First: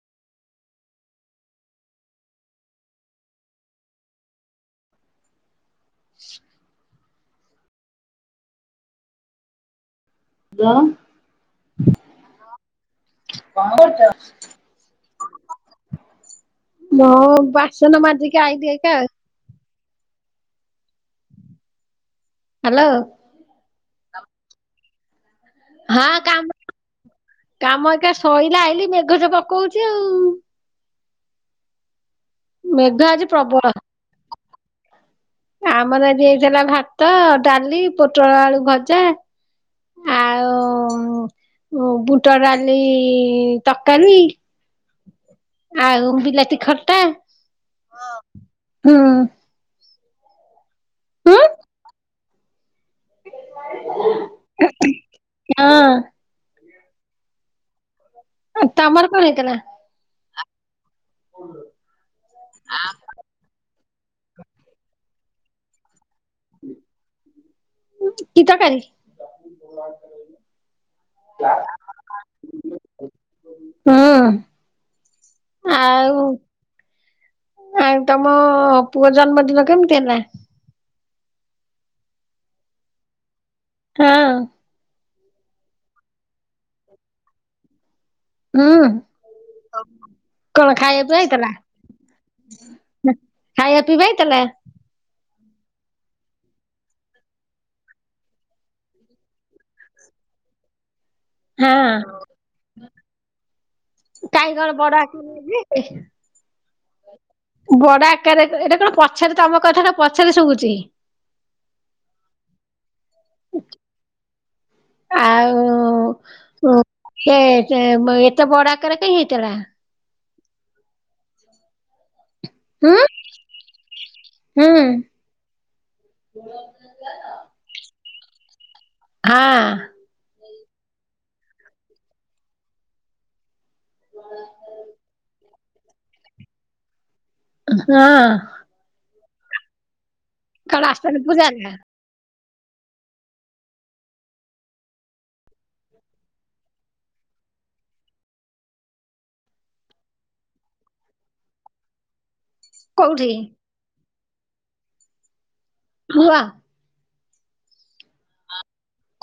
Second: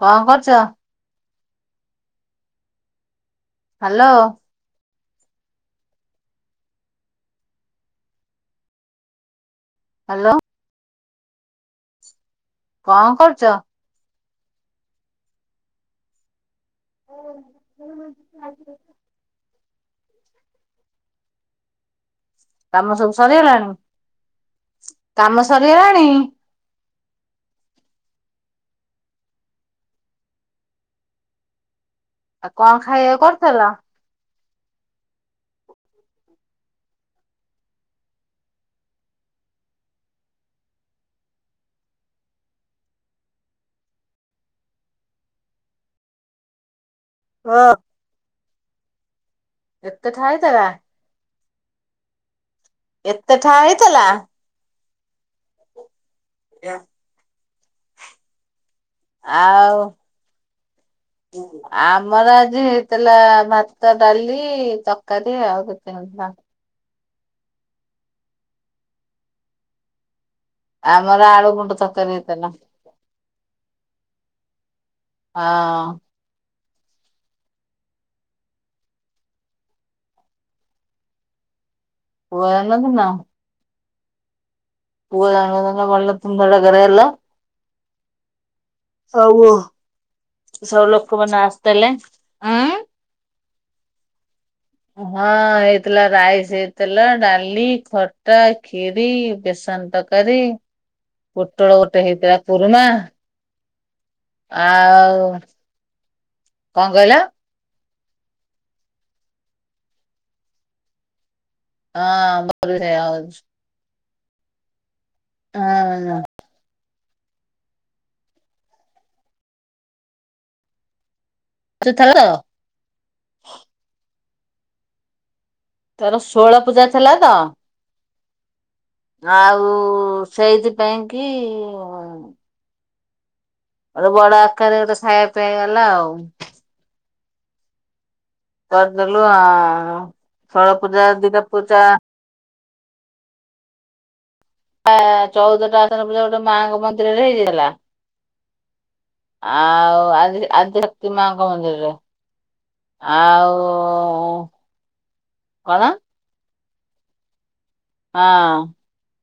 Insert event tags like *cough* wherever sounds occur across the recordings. କଣ କରୁଚ? Hello. *inaudible* Hello hello କଣ କରୁଛ? କଣ କରୁଚ? ମୋ ବାଷନ ମାଜି କି ଆଇଲି ଏକା ଆଉ। ହାଲୋ କାମ ସବୁ ସରିଗଲାଣି? କାମ ସରିଗଲାଣି ହଁ କାମ କାମ ଏକା ଶରିଲାଇ। ଖାଲି ମେଘଜ ପକଉଛଚି ଆଉ। ଆଉ କଣ ମେଘ ଖାଇବା ଆଜି ପ୍ରବଳ କରିଥିଲ? ଆମର ଆଜି ହେଇଥିଲା ଭାତ, ଡାଲି, ପୋଟଳ ଆଳୁ ଭଜା। *inaudible* ଓ ବୁଟ ଡାଲି ତରକାରୀ। ଆଉ ବିଲାତି ଖ ର ହଁ। ଏତେ ଖାଉଚ ବା? ହୁଁ? ଏତେ ଠା ହେଇଥିଲା? ନା। ଆଜ୍ଞା। ଅ ତମର କଣ ହେଇଥିଲା? ଆଉ ଆମର ଆଜି ହେଇଥିଲା ଭାତ୍ ଭାତ ଡାଲି ତରକାରୀ ଆଉ କେତେ ଆଉ କି ତରକାରି? ଆମର ଆଳୁ ଗୁଣ୍ଡ ତରକାରୀ ହେଇଥିଲା। ହୁଁ ହଁ ଆଉ ଉ ତମ ପୁଅ ଜନ୍ମଦିନ କେମିତି ହେଲା? ପୁଅ ଜନ୍ମ ଦିନ? ହଁ। ପୁଅ ଜନ୍ମ ଦିନରେ ଭଲ ଭଲ *unintelligible* ଦେଲ। ହୁଁ ସବୁ କଣ ସବୁ ଖାଇବା ପିଇବା ଲୋକମାନେ ହେଇଥିଲା? ଆସିଥିଲେ ଉଁ। ଟି ଯାଇଥିଲା? ହଁ ହେଇଥିଲା ରାଇସ ହେଇଥିଲା ଡାଲି ଖଟା ଖିରୀ ବେସନ। ସନ ତରକାରୀ ପୋଟଳ ଗୋଟେ ହଁ ହେଇଥିଲା କୁରୁମା। କାଇଁ କଣ ବଡବାପା ଆକୁ ଆଉ ନେଇ ଯିବେ କି? କଣ କହିଲ? ବଡ ଆକାରରେ ଏଇଟା କଣ ପଛରେ ତମ କଥାଟା ପଛରେ ଶୁଭୁଚି। ହଁ ମର ବି ସେୟା ହଉଚି। ହଁ। ସେ ଚେ ଏତେ ବଡ ଆକାରରେ ହେଇଥିଲା। *unintelligible* ଉଁ ହୁଁ। ତାର ଷୋଳ ପୂଜା ଥିଲା ତ। ହଁ ଆଉ ସେଇଥି ପାଇଁ କି ଗୋଟେ ବଡ ଆକାରରେ ଗୋଟେ ଖାଇବା ପିଆଇ ହେଲା ଆଉ। ହଁ। କରିଦେଲୁ ଆ ଷୋଳ କଣ ପୂଜା ଆସ୍ଥାନ ଦିନ ଦିଟା ନା ପୂଜା ଆ ଚଉଦଟା ଆସନ ପୂଜା ଗୋଟେ ମାଙ୍କ ମନ୍ଦିରରେ ହେଇଯାଇଥିଲା। ଆଉ ଆଦି ଆଦି ଶକ୍ତି ମାଙ୍କ ମନ୍ଦିରରେ। କୋଉଠି ଆଉ କଣ *unintelligible* ହଁ।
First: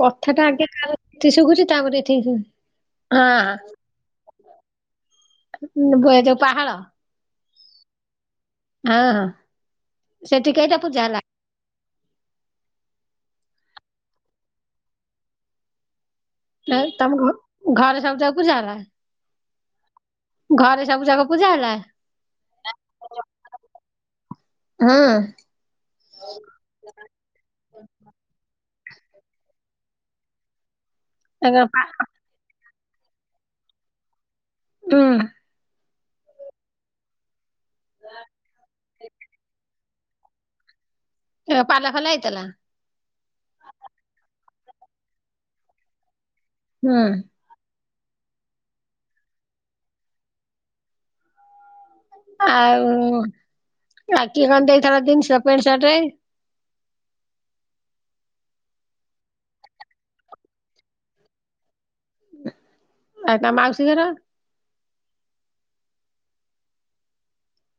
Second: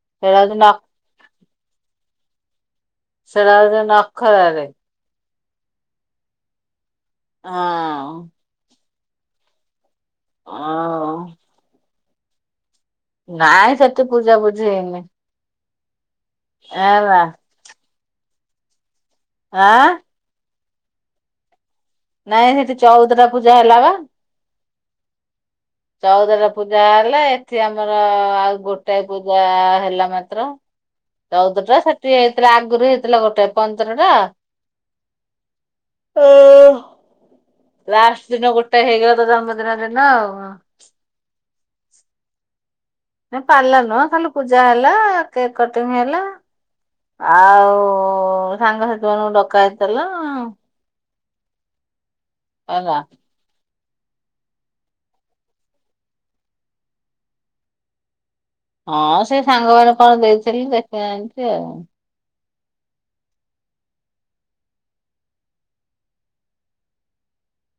କଥା ସେଇଟା ଟା ହଉଛି ଆଗେ ନ *unintelligible* ଶୁଭୁଚି ତାପରେ ଏଠିକି ଶୁଭୁଛି। ସେଇଟା ହଁ ହଉଚି ନଖରାରେ। ଯୋଉ ପାହାଳ। ଆଁ ହଁ ହଁ, ସେଠି କେଇଟା ପୂଜା ଆଉ ହେଲା? ନାଇଁ ସେଠି ପୂଜା ପୁଜି ହେଇନି। ଆଉ ତମ ହେଲା ଘ ଘରେ ସବୁଯାକ ପୂଜା ହେଲା? ଆଁ ଘରେ ସବୁ ଯାକ ପୂଜା ହେଲା? ନାଇଁ ହେଠି ଚଉଦ ଟା ପୂଜା ହେଲା ବା। ହୁଁ। ଚଉଦଟା ପୂଜା ହେଲା, ଏଠି ଆମର ଆଉ ଗୋ ଗୋଟାଏ ପୂଜା ହେଲା ମାତ୍ର, ତାଙ୍କର ଚଉଦଟା ସେଠି ହେଇଥିଲା ଆ ଆଗରୁ ହେଇଥିଲା ଗୋଟେ। ପନ୍ଦର ଟା ହୁଁ। ଅ ଲାଷ୍ଟ ଦିନ ଗୋଟେ ହେଇଗଲା, ତା ଜନ୍ମଦିନ ଦିନ ଆଉ। *inaudible* ପାଲା ଫାଲା ହେଇଥେଲା? ନା ପାଲା ନୁହଁ ଖାଲି ପୂଜା ହେଲା କେକ୍ କଟିଂ ହେଲା। ହୁଁ ଆଉ ଓ ସାଙ୍ଗସାଥି ମାନଙ୍କୁ ଡକା ହେଇଥିଲା। ଆଉ ହେଲା ରାକ୍ଷୀ କଣ ଦେଇଥିଲା ଜିନିଷ ପେଣ୍ଟ ସାର୍ଟ? ହଁ ସେ ସାଙ୍ଗ ମାନେ କଣ ଦେଇଥେଲି ଦେଖିନାହାନ୍ତି ଆଉ। ଆଉ ତା ମାଉସିଘର?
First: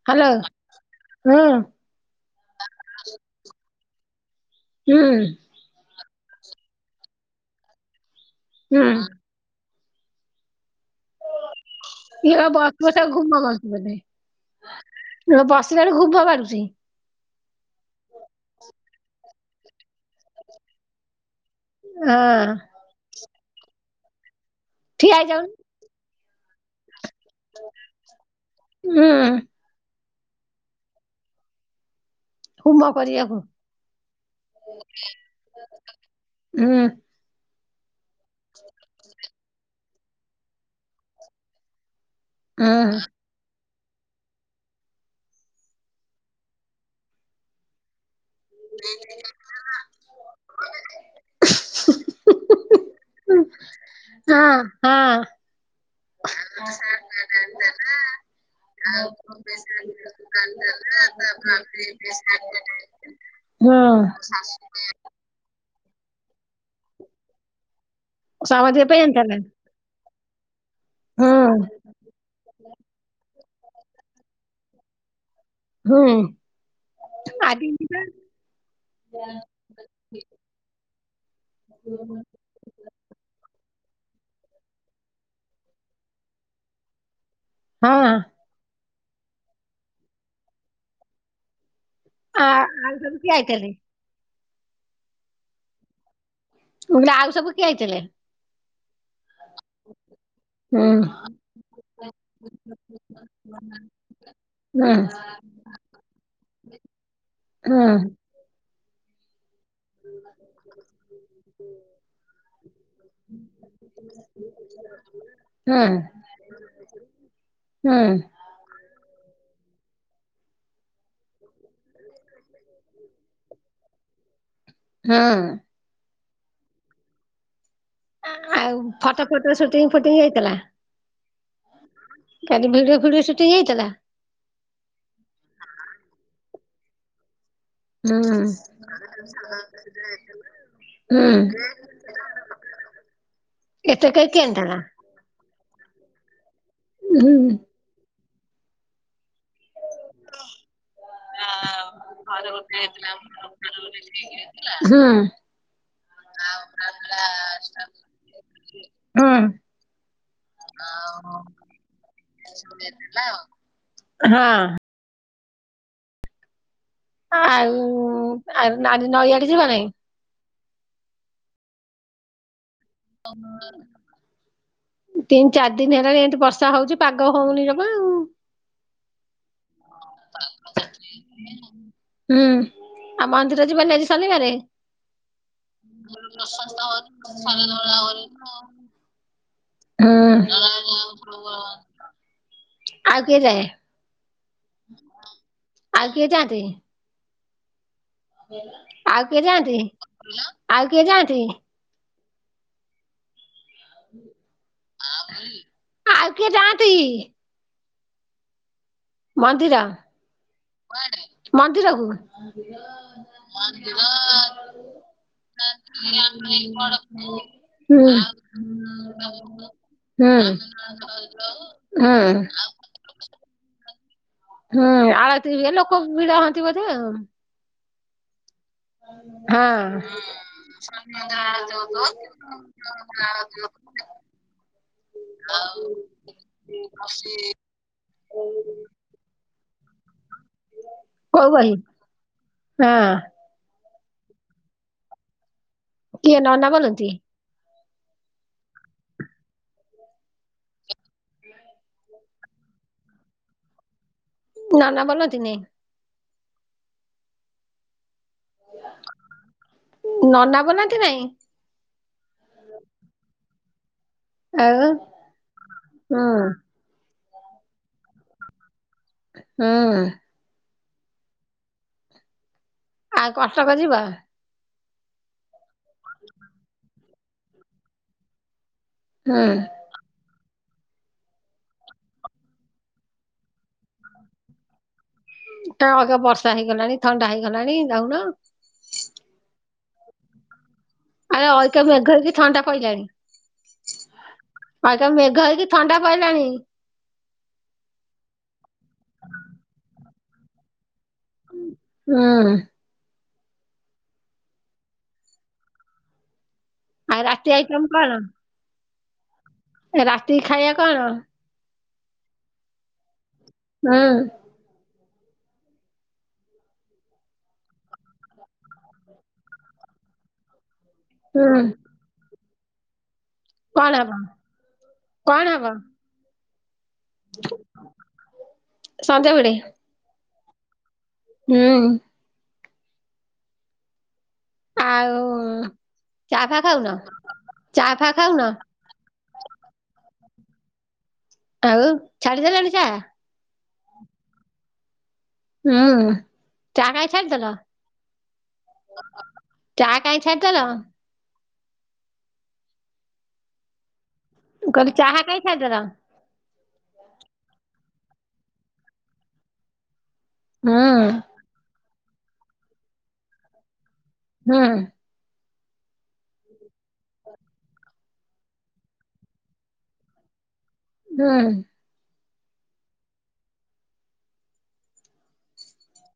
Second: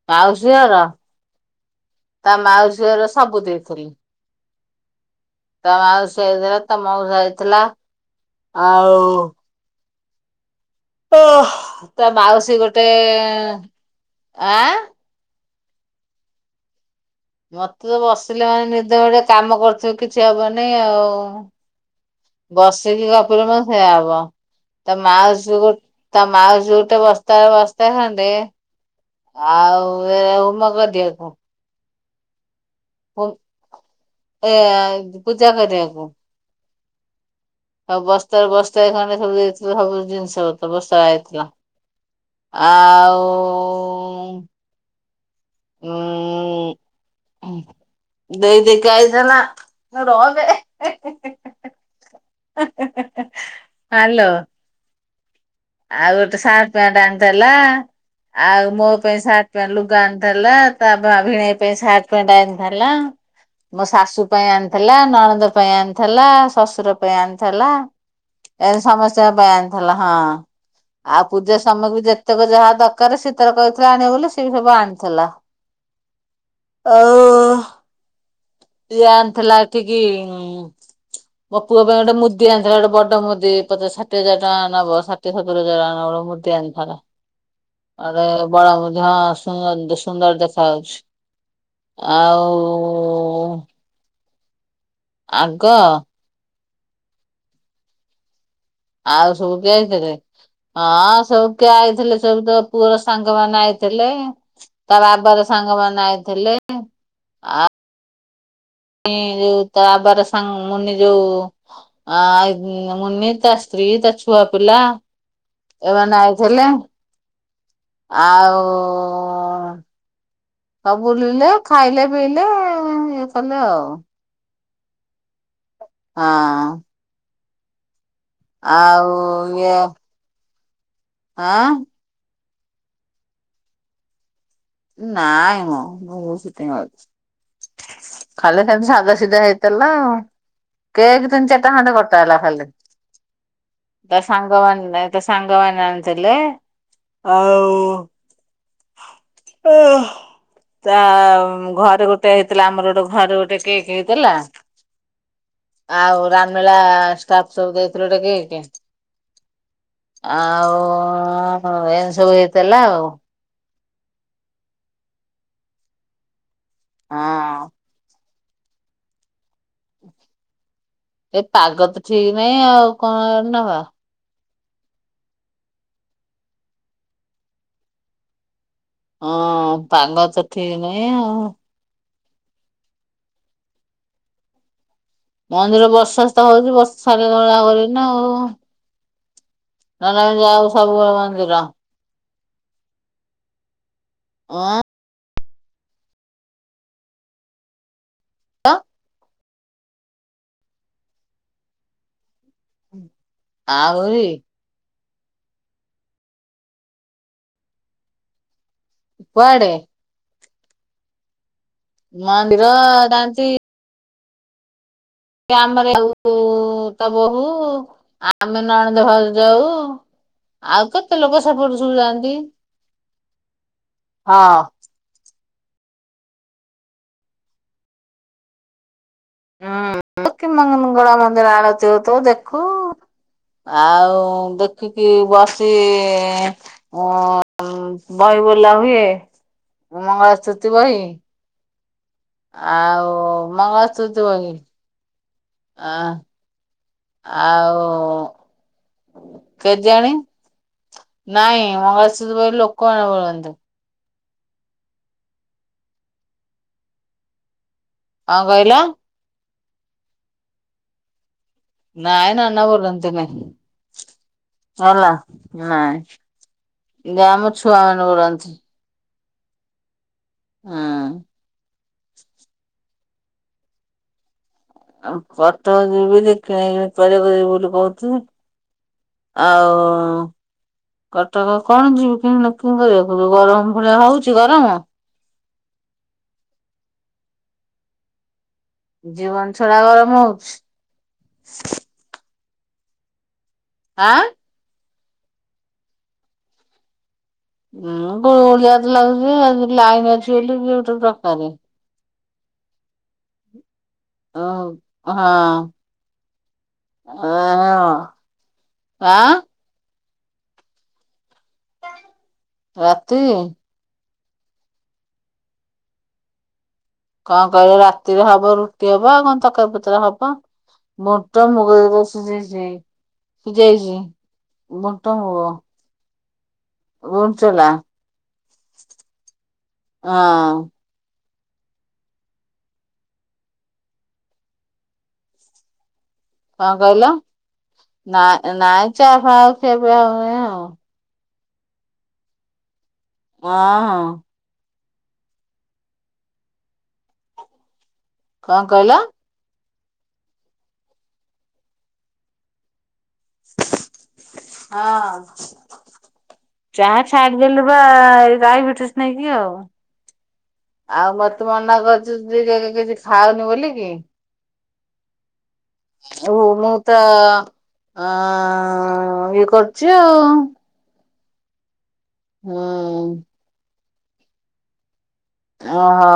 ହ୍ୟାଲୋ ମାଉସିଘର ହୁଁ ତା ମାଉସିଘର ସବୁ ଦେଇଥେଲେ। ହୁଁ। ତା ମାଉସୀ ଆଇଥେଲା, ତା ମଉସା ଅଇଥେଲା ହୁଁ ଆଉ ତା ଇଏ ମାଉସୀ ଗୋଟେ ବସ *unintelligible* ଘୁମ। ଆଁ *unintelligible* *unintelligible* ଘୁମ ମାରୁଚି। ମତେ ତ ବସିଲେ ମାନେ ନିଦେ ମାଡ଼ିବ କାମ କରୁଥିବି କିଛି ହବନି ଆଉ। ହଁ ବସିକି ଗପିଲେ ମାନେ ସେଇଆ ହବ। ତା ଠିଆ ହେଇଯାଉନୁ ମାଉସି ଗୋ ତା ମାଉସୀ ଗୋଟେ ବସ୍ତାରେ ବସ୍ତା ଖଣ୍ଡେ। ହୁଁ ଆଉ। *unintelligible* ହୁମ କରିବାକୁ *unintelligible* ଏ ପୂଜା କରିବାକୁ। ହୁଁ। ସବୁ ବସ୍ତାରେ ବସ୍ତାଏ ଖଣ୍ଡେ ସବୁ ଦେଇଥିଲା ସବୁ ଜିନିଷ। *unintelligible* ହୁଁ ଆଉ ଉଁ ଦେଇ ଦେଇକା ଆଇଥେଲା। ରହବେ *unintelligible* ହଁ ହଁ। ଆଉ ଗୋଟେ ସାର୍ ପ୍ୟାଣ୍ଟ ଆଣିଥେଲା। ଆଉ ମୋ ପାଇଁ ସାର୍ଟ ପ୍ୟାଣ୍ଟ- ଲୁଗା ଆଣିଥିଲା ତା ପା ଭିନେଇ ପାଇଁ ସାର୍ଟ ପ୍ୟାଣ୍ଟ ଆଣିଥିଲା। ହୁଁ ମୋ ଶାଶୁ ପାଇଁ ଆଣିଥେଲା ନଣନ୍ଦ ପାଇଁ ଆଣିଥିଲା ଶଶୁର ପାଇଁ ଆଣିଥିଲା ଏତି ସମସ୍ତିଙ୍କ ପାଇଁ ସମସ୍ତଙ୍କ ଆଣିଥିଲା ପାଇଁ ଆଣିଥିଲା ହଁ। ଆଉ ହୁଁ ପୂଜା ସାମଗ୍ରୀ ଯେତେକ ଯାହା ଦରକାର ସେ ତାର କହିଥିଲା ଆଣିବ ବୋଲି ସେ ବି ସବୁ ଆଣିଥିଲା। ହୁଁ ଆଉ ଆଜି ଯିବା। ଇଏ ଆଣିଥିଲା ଏଠିକ୍। ମୋ ପୁଅ ପାଇଁ ଗୋଟେ ମୁଦି ଆଣିଥିଲା ଗୋଟେ ବଡ ମୁଦି ତେ ଷାଠିଏ ହଜାର ଟଙ୍କା ନବ ଷାଠିଏ ସତୁରୀ ହଜାରେ ରେ ମୁଁଦି ଆଣି ଥାଆନ୍ତା। ହଁ ଆରେ ବଡ଼ ବୁଝା ହଁ ସୁନ୍ଦ-ସୁନ୍ଦର ଦେଖାାଯାଉଛି। ଆ ଆଉ ସବ୍ କ୍ୟା କରେ। ଆଗ। ଗା ରୁ ସବୁ ସବୁ କିଏ ଆଇଥିଲ? ଆଉ ଶବୁ କେଏଆଇ ଥିଲେ? ହୁଁ ହଁ ସବୁ କେ ଆଇଥିଲେ ସବୁ ତ ପୁଅର ସାଙ୍ଗ ମାନ ଆଇଥିଲେ। ତା ବାବ ହୁଁ ର ସାଙ୍ଗ ମାନ ଆଇଥିଲେ। ହଁ। ଏଁ ତା ପରେ ସାଙ୍ଗ- ମୁନି ଯୋଉ ଆ ମୁନି ତା ସ୍ତ୍ରୀ ତାଛୁଆ ପିଲା ହଁ ଏମାନେ ଆଇଥେଲେ। ହଁ ଆଉ- ସବୁ ବୁଲିଲେ। ଖାଇଲେ ପିଇଲେ ଇଏ କଲେ ଆଉ। ହଁ। ହଁ। ଆଉ ଫଟୋ ଫଟୋ ସୁଟିଂ ଫୁଟିଂ ହେଇଥିଲା? ଆ। କାଲି ଭିଡିଓ ଫିଡିଓ ସୁଟିଂ ହେଇଥିଲ? ନାଇଁ ମ ମୁଁ ବହୁ ସେଥିାଇଁଛି। ହେଇଥିଲା ଆଉ। ହୁଁ। କେକ୍ ହୁଁ ତିନି ଚାରିଟା ଖଣ୍ଡେ କଟା ହେଲା ଖାଲି ଏତେ ତା କେ କେନ୍ତାଲା ସାଙ୍ଗମାନେ ସାଙ୍ଗ ମାନେ ଆଣିଦେଲେ ହୁଁ ଆଉ *unintelligible* ତା ଘରେ ଗୋଟେ ହେଇଥିଲା ଆମର ଗୋଟେ ଘରେ ଗୋଟେ କେକ୍ ହେଇଥିଲା। ହୁଁ ଆଉ ରାମଳା ଷ୍ଟାଫ ସବୁ ଦେଇଥିଲୁ ଗୋଟେ କେକେ। ହଁ ଆଉ ଏମ- ସବୁ ହେଇଥିଲା ଆଉ। ହଁ। ହଁ ଆଉ- ଆଉ ଆଜି ନଈଆଡେ ଯିବା ନାଇଁ। ଏ ପାଗଦ ଠିକ ନାହିଁ ଆଉ କଣ ନବା। ତିନି ଚାରି ଦିନ ହେଲାଣି ଏମତି ବର୍ଷା ହଉଛି ପାଗ ହଉନି ଜମା ଆଉ। ହଁ ପାଗ ତ ଠିକ ନାହିଁ ଆଉ। ହୁଁ ଆଉ ମନ୍ଦିର ଯିବନି ଆଜି ଶନିବାରେ? ମନ୍ଦିର ବର୍ଷାତ ହଉଛି ବର୍ଷ ଛାଡ଼ି ଗଲେ ଯାହା କରିବିନା ଆଉ। ନ ଅ ନ ଆମେ ହୁଁ ଯାଉ ସବୁବେଳେ ମନ୍ଦିର। ଆଉ କିଏ ଯାଏ? ଅ। ଆଉ କିଏ ଯାନ୍ତି? ଆଉ କିଏ ଯାଆନ୍ତି ଆଉ କିଏ ଯାଆନ୍ତି? ଆ ଉ ରି। ଆଉ କିଏ ଯାଆନ୍ତି? କୁଆଡେ? ମନ୍ଦିର ମନ୍ଦିରକୁ। ମନ୍ଦିର ଯାଆନ୍ତି ଆମର ଆଉ ଆ ତା ବୋହୂ ଆମେ *unintelligible* ନଣନ୍ଦ ଘର ଯାଉ। ହୁଁ ଆଉ କେତେ ଲୋକ ସେପଟୁ ସବୁ ହୁଁ ଯାଆନ୍ତି। *unintelligible* ହଁ ହୁଁ ଆଳ ଏ ଲୋକ ବିିଧା ହନ୍ତି ବଧେ ହୁଁ କି ହଁ? ମଙ୍ଗଳା ମନ୍ଦିର ଆଳତି ହ ତୁ ଦେଖୁ ଆଉ ଦେଖିକି ବଷ ସେ ଅ ବହି ବୋଲା ହୁଏ। ମଙ୍ଗଳାସ୍ତୁତି ବାଇ। କୋଉ ବହି ଆଉ ହଁ ମଙ୍ଗଳାସ୍ତ ହ କିଏ ନନା ବୋଲନ୍ତି ଆଉ କେତେ ଜାଣି ନାଇଁ ମସ ଲୋକ ଆଣେ ଭନ୍ତ ନା ନା ବନ୍ତି ନ *unintelligible* ହଁ କହିଲା? ନ ନ ବନାହାନ୍ତି ନାଇଁ? ନାଇ ନାନା ବୋଲନ୍ତନ୍ତିୁମେ। ଆଉ ହେଲା ହଁ? ହୁଁ ଆମ ଛୁଆ ମାନଙ୍କୁ କରନ୍ତି। ହଁ। ହଁ। ଆଉ କଷ୍ଟକ ଯିବା? ଆ ପାଟ ଯିବି କି ପରିବାକୁ ଯିବି ବୋଲି କହୁଛି? ହୁଁ ଆଉ କଟକ କଣ ଯିବି କିୁ କିନ୍ତୁ ଦେଖଛୁ ଗରମ ଭଳିଆ ହଉଛି ଗରମ କ ଅଗା ବର୍ଷା ହେଇଗଲାଣି ଥଣ୍ଡା ହେଇଗଲାଣି ଯାଉନ? ଜୀବନ ଛଡା ଗରମ ହଉଛି। ଆରେ ଅ ମେଘର ବି ଥଣ୍ଡା ପିଲାଣି। ଆଁ? ଆଜ୍ଞା ମେଘ ହେକି ଥଣ୍ଡା ପାଇିଲାଣି। ଳିଆ ତ ଲାଗୁଛି ଲାଇନ ଅଛି ବୋଲିଟ ଦର ହଁ? ଓଃ ହଁ। ଆଉ ରାତି ଆଇକମ କଣ? ଆଁ? ରାତି ଖାଇବା କଣ? ରାତି? ହଁ। କଣ କହିଲ, ରାତିରେ ହବ ରୁଟି ହବ ଆଉ କଣ ତରକାରୀ ପତ୍ର ହବ? ମୋଟ ହୁଁ ମୁଗଶ ଶ କଣ ସିଜେଇଛି ହବ? ବୁଟ, କଣ ମୁଗ। ହବ ଉଞ୍ଚଲା ହଁ। ହଁ। ଆଉ ଚା ଫା କଣ ଖାଉନ? କହିଲ? ଚା ଫା ନା ଖାଉନ? ନାଇଁ ଚା ଭଉ କେବେ ଆ ହୁଏ ଆଉ। ଆଉ ଛାଡିଦେଲାଣି ଚା? ହ ହ। ହୁଁ ଚା କାଇ ଛଲ ତଲ? କଣ କହିଲା? ଚା କାଇଁ ଛାଡିଦେଲା? ମୁଁ କହିଲି ହଁ ଚାହା କାଇଁ ଛାଡିଦେଲ? ଚାହା ଛାଡିଦଲେ *unintelligible* ଡାଇବେଟିସ ନାଇ କି, ଆଉ ହୁଁ ଆଉ ମତେ ମନା କର କିଛି ଖାଉନି ବୋଲିକ କି *inaudible* ହଁ। ଓ ମୁଁ ତ ହ ଇଏ କରୁଛି ଆଉ। ହୁଁ। ହୁଁ। ଓହୋ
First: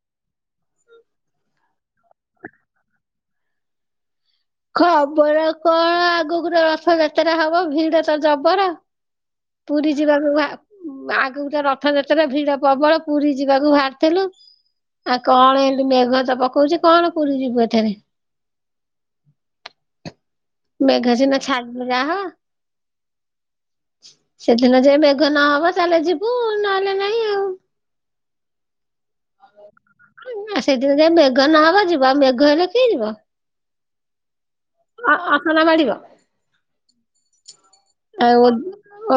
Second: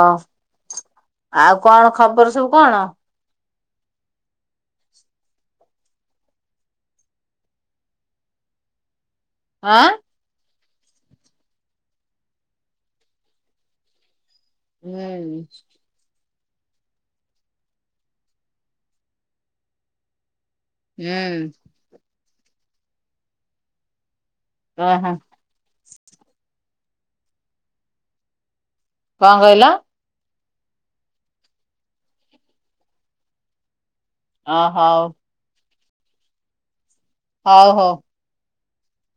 ଆଉ କଣ ଖବର ସବୁ କଣ? ଖବର କଣ ଆଗକୁ ରଥଯାତ୍ରା ହବ ଭିଡ ତ ଯବର। ଆଁ ପୁରୀ ଯିବାକୁ ଆଗକୁଟେ ରଥଯାତ୍ରା ଭିଡ ପ୍ରବଳ ପୁରୀ ଯିବାକୁ ବାହାରିଥେଲୁ। ଆଉ ହୁଁ କଣ ଏମିତି ମେଘ ତ ପକଉଛି କଣ ପୁରୀ ଯିବୁ ଏଥିରେ। ମେଘ ସିନା ହୁଁ ଛାଡିଲେ ଯାହା ହବ। ସେଦିନ ଓହୋ ଯାଏ ମେଘ ନହବ ତାହେଲେ ଯିବୁ ନହେଲେ ନାଇଁ ଆଉ। କଣକହିଲ! ଆଉ ସେଦିନ ଯାଏ ମେଘ ନହବ ଯିବ ଆଉ ମେଘ ହେଲେ କିଏ ଯିବ? ଅ ହଉ ଅ ଅସନା ମାଢିବ ହଉ ହଉ। ଆଉ।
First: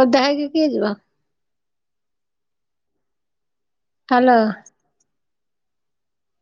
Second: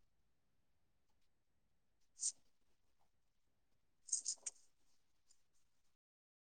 ଓଦା ହେଇକି କିଏ ଯିବା। ହ୍ୟାଲୋ!